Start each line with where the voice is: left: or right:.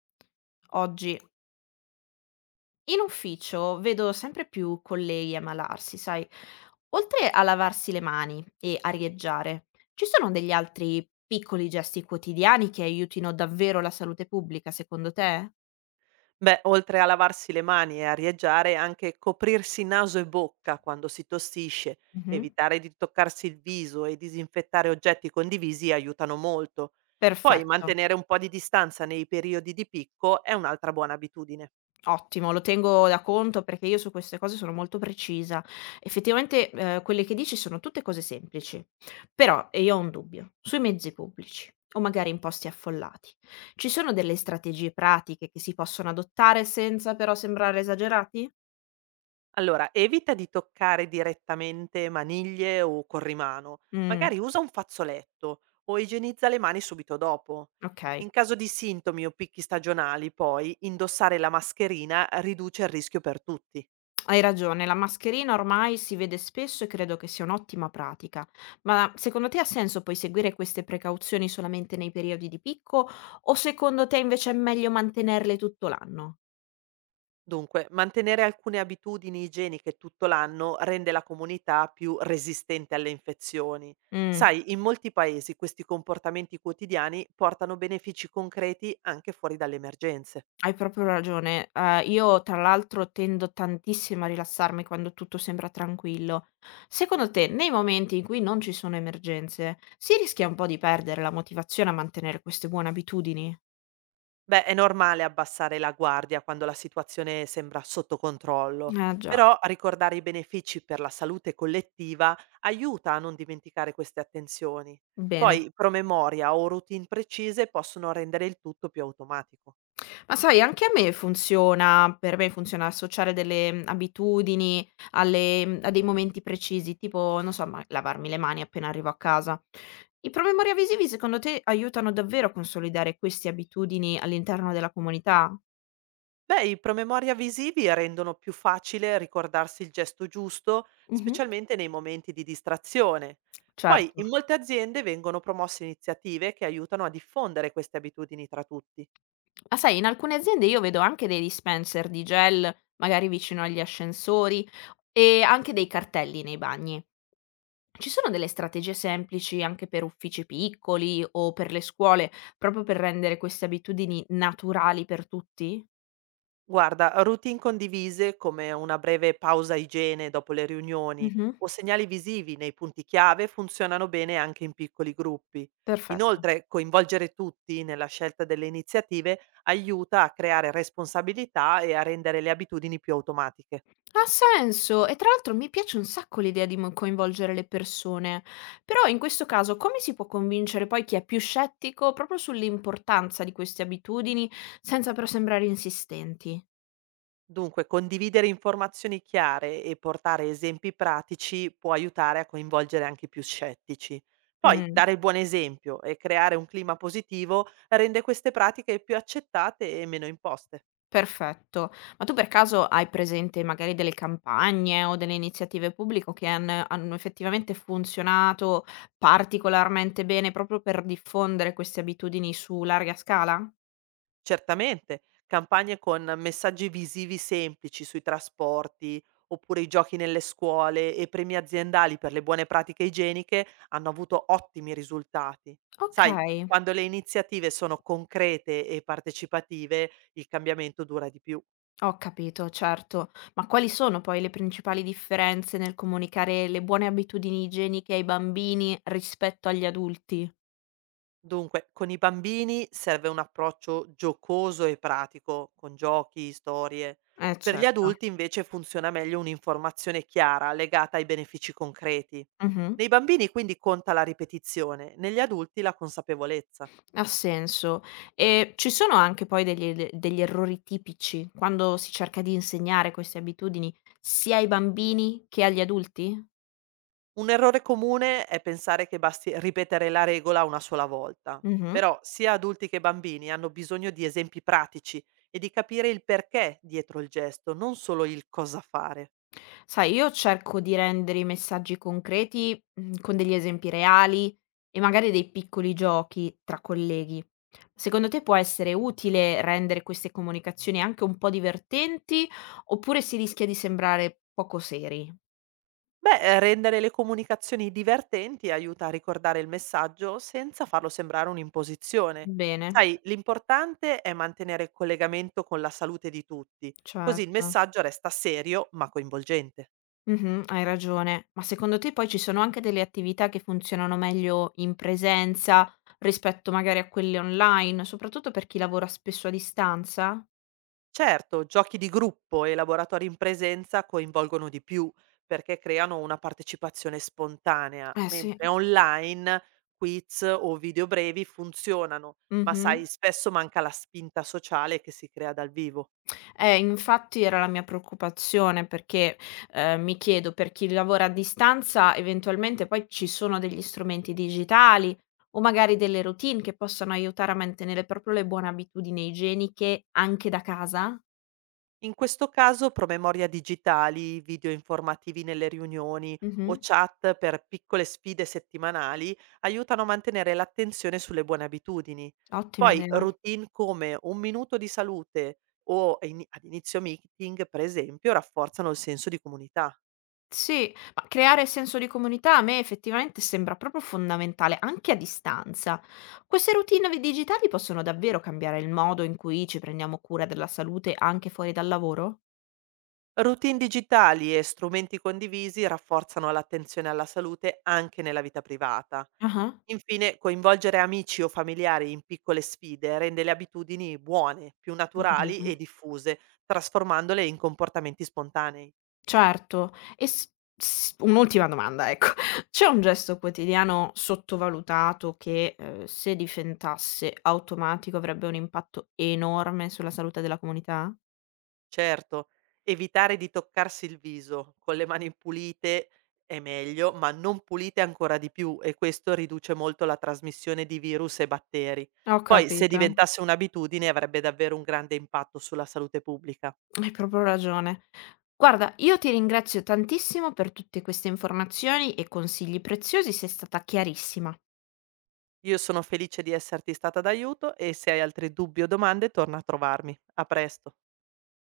left: Oggi in ufficio vedo sempre più colleghi ammalarsi, sai, oltre a lavarsi le mani e a arieggiare, ci sono degli altri piccoli gesti quotidiani che aiutino davvero la salute pubblica, secondo te?
right: Beh, oltre a lavarsi le mani e arieggiare, anche coprirsi naso e bocca quando si tossisce,
left: Mhm.
right: evitare di toccarsi il viso e disinfettare oggetti condivisi aiutano molto. Poi
left: Perfetto.
right: mantenere un po' di distanza nei periodi di picco è un'altra buona abitudine.
left: Ottimo, lo tengo da conto perché io su queste cose sono molto precisa. Effettivamente, quelle che dici sono tutte cose semplici, però io ho un dubbio, sui mezzi pubblici o magari in posti affollati, ci sono delle strategie pratiche che si possono adottare senza però sembrare esagerati?
right: Allora, evita di toccare direttamente maniglie o corrimano,
left: Mh,
right: magari usa un fazzoletto o igienizza le mani subito dopo.
left: okay.
right: In caso di sintomi o picchi stagionali, poi, indossare la mascherina riduce il rischio per tutti.
left: Hai ragione, la mascherina ormai si vede spesso e credo che sia un'ottima pratica. Ma secondo te ha senso poi seguire queste precauzioni solamente nei periodi di picco o secondo te invece è meglio mantenerle tutto l'anno?
right: Dunque, mantenere alcune abitudini igieniche tutto l'anno rende la comunità più resistente alle infezioni.
left: Mh,
right: Sai, in molti paesi questi comportamenti quotidiani portano benefici concreti anche fuori dalle emergenze.
left: hai proprio ragione. Io tra l'altro tendo tantissimo a rilassarmi quando tutto sembra tranquillo. Secondo te, nei momenti in cui non ci sono emergenze, si rischia un po' di perdere la motivazione a mantenere queste buone abitudini?
right: Beh, è normale abbassare la guardia quando la situazione sembra sotto controllo,
left: Eh già,
right: però ricordare i benefici per la salute collettiva aiuta a non dimenticare queste attenzioni.
left: bene.
right: Poi promemoria o routine precise possono rendere il tutto più automatico.
left: Ma sai, anche a me funziona, per me funziona associare delle, abitudini alle a dei momenti precisi, tipo non so, ma lavarmi le mani appena arrivo a casa. I promemoria visivi secondo te aiutano davvero a consolidare queste abitudini all'interno della comunità?
right: Beh, i promemoria visivi rendono più facile ricordarsi il gesto giusto,
left: Mh-mh.
right: specialmente nei momenti di distrazione. Poi
left: Certo.
right: in molte aziende vengono promosse iniziative che aiutano a diffondere queste abitudini tra tutti.
left: Ma sai, in alcune aziende io vedo anche dei dispenser di gel, magari vicino agli ascensori e anche dei cartelli nei bagni. Ci sono delle strategie semplici anche per uffici piccoli o per le scuole, proprio per rendere queste abitudini naturali per tutti?
right: Guarda, routine condivise come una breve pausa igiene dopo le riunioni
left: Mhm.
right: o segnali visivi nei punti chiave funzionano bene anche in piccoli gruppi.
left: Perfetto.
right: Inoltre, coinvolgere tutti nella scelta delle iniziative aiuta a creare responsabilità e a rendere le abitudini più automatiche.
left: Ha senso, e tra l'altro mi piace un sacco l'idea di coinvolgere le persone, però in questo caso come si può convincere poi chi è più scettico proprio sull'importanza di queste abitudini senza però sembrare insistenti?
right: Dunque, condividere informazioni chiare e portare esempi pratici può aiutare a coinvolgere anche i più scettici. Poi,
left: Mm.
right: dare il buon esempio e creare un clima positivo rende queste pratiche più accettate e meno imposte.
left: Perfetto. Ma tu per caso hai presente magari delle campagne o delle iniziative pubbliche che hanno effettivamente funzionato particolarmente bene proprio per diffondere queste abitudini su larga scala?
right: Certamente, campagne con messaggi visivi semplici sui trasporti, oppure i giochi nelle scuole e premi aziendali per le buone pratiche igieniche hanno avuto ottimi risultati. Sai,
left: Okay,
right: quando le iniziative sono concrete e partecipative, il cambiamento dura di più.
left: ho capito, certo. Ma quali sono poi le principali differenze nel comunicare le buone abitudini igieniche ai bambini rispetto agli adulti?
right: Dunque, con i bambini serve un approccio giocoso e pratico, con giochi, storie.
left: Eh
right: Per gli
left: certo.
right: adulti invece funziona meglio un'informazione chiara, legata ai benefici concreti.
left: Mh-mh.
right: Nei bambini quindi conta la ripetizione, negli adulti la consapevolezza.
left: Ha senso. E ci sono anche poi degli ele degli errori tipici quando si cerca di insegnare queste abitudini sia ai bambini che agli adulti?
right: Un errore comune è pensare che basti ripetere la regola una sola volta,
left: Mh-mh.
right: però sia adulti che bambini hanno bisogno di esempi pratici e di capire il perché dietro il gesto, non solo il cosa fare.
left: Sai, io cerco di rendere i messaggi concreti, con degli esempi reali e magari dei piccoli giochi tra colleghi. Secondo te può essere utile rendere queste comunicazioni anche un po' divertenti oppure si rischia di sembrare poco seri?
right: Beh, rendere le comunicazioni divertenti aiuta a ricordare il messaggio senza farlo sembrare un'imposizione.
left: Bene,
right: Sai, l'importante è mantenere il collegamento con la salute di tutti, così il
left: certo.
right: messaggio resta serio ma coinvolgente.
left: Mh-mh, hai ragione. Ma secondo te poi ci sono anche delle attività che funzionano meglio in presenza rispetto magari a quelle online, soprattutto per chi lavora spesso a distanza?
right: Certo, giochi di gruppo e laboratori in presenza coinvolgono di più perché creano una partecipazione spontanea,
left: Eh sì.
right: mentre online quiz o video brevi funzionano, ma
left: Mh-mh.
right: sai, spesso manca la spinta sociale che si crea dal vivo.
left: Infatti era la mia preoccupazione perché, mi chiedo, per chi lavora a distanza eventualmente poi ci sono degli strumenti digitali o magari delle routine che possono aiutare a mantenere proprio le buone abitudini igieniche anche da casa?
right: In questo caso promemoria digitali, video informativi nelle riunioni o
left: Mh-mh.
right: chat per piccole sfide settimanali aiutano a mantenere l'attenzione sulle buone abitudini.
left: Ottima
right: Poi
left: idea.
right: routine come un minuto di salute o ad inizio meeting, per esempio, rafforzano il senso di comunità.
left: Sì, ma creare senso di comunità a me effettivamente sembra proprio fondamentale, anche a distanza. Queste routine digitali possono davvero cambiare il modo in cui ci prendiamo cura della salute anche fuori dal lavoro?
right: Routine digitali e strumenti condivisi rafforzano l'attenzione alla salute anche nella vita privata.
left: Ah,
right: Infine, coinvolgere amici o familiari in piccole sfide rende le abitudini buone, più
left: ho
right: naturali
left: capito.
right: e diffuse, trasformandole in comportamenti spontanei.
left: Certo. E un'ultima domanda, ecco. C'è un gesto quotidiano sottovalutato che, se diventasse automatico, avrebbe un impatto enorme sulla salute della comunità?
right: Certo, evitare di toccarsi il viso con le mani pulite è meglio, ma non pulite ancora di più e questo riduce molto la trasmissione di virus e batteri.
left: Ho
right: Poi, se
left: capito.
right: diventasse un'abitudine, avrebbe davvero un grande impatto sulla salute pubblica.
left: Hai proprio ragione. Guarda, io ti ringrazio tantissimo per tutte queste informazioni e consigli preziosi, sei stata chiarissima.
right: Io sono felice di esserti stata d'aiuto e se hai altri dubbi o domande, torna a trovarmi. A presto.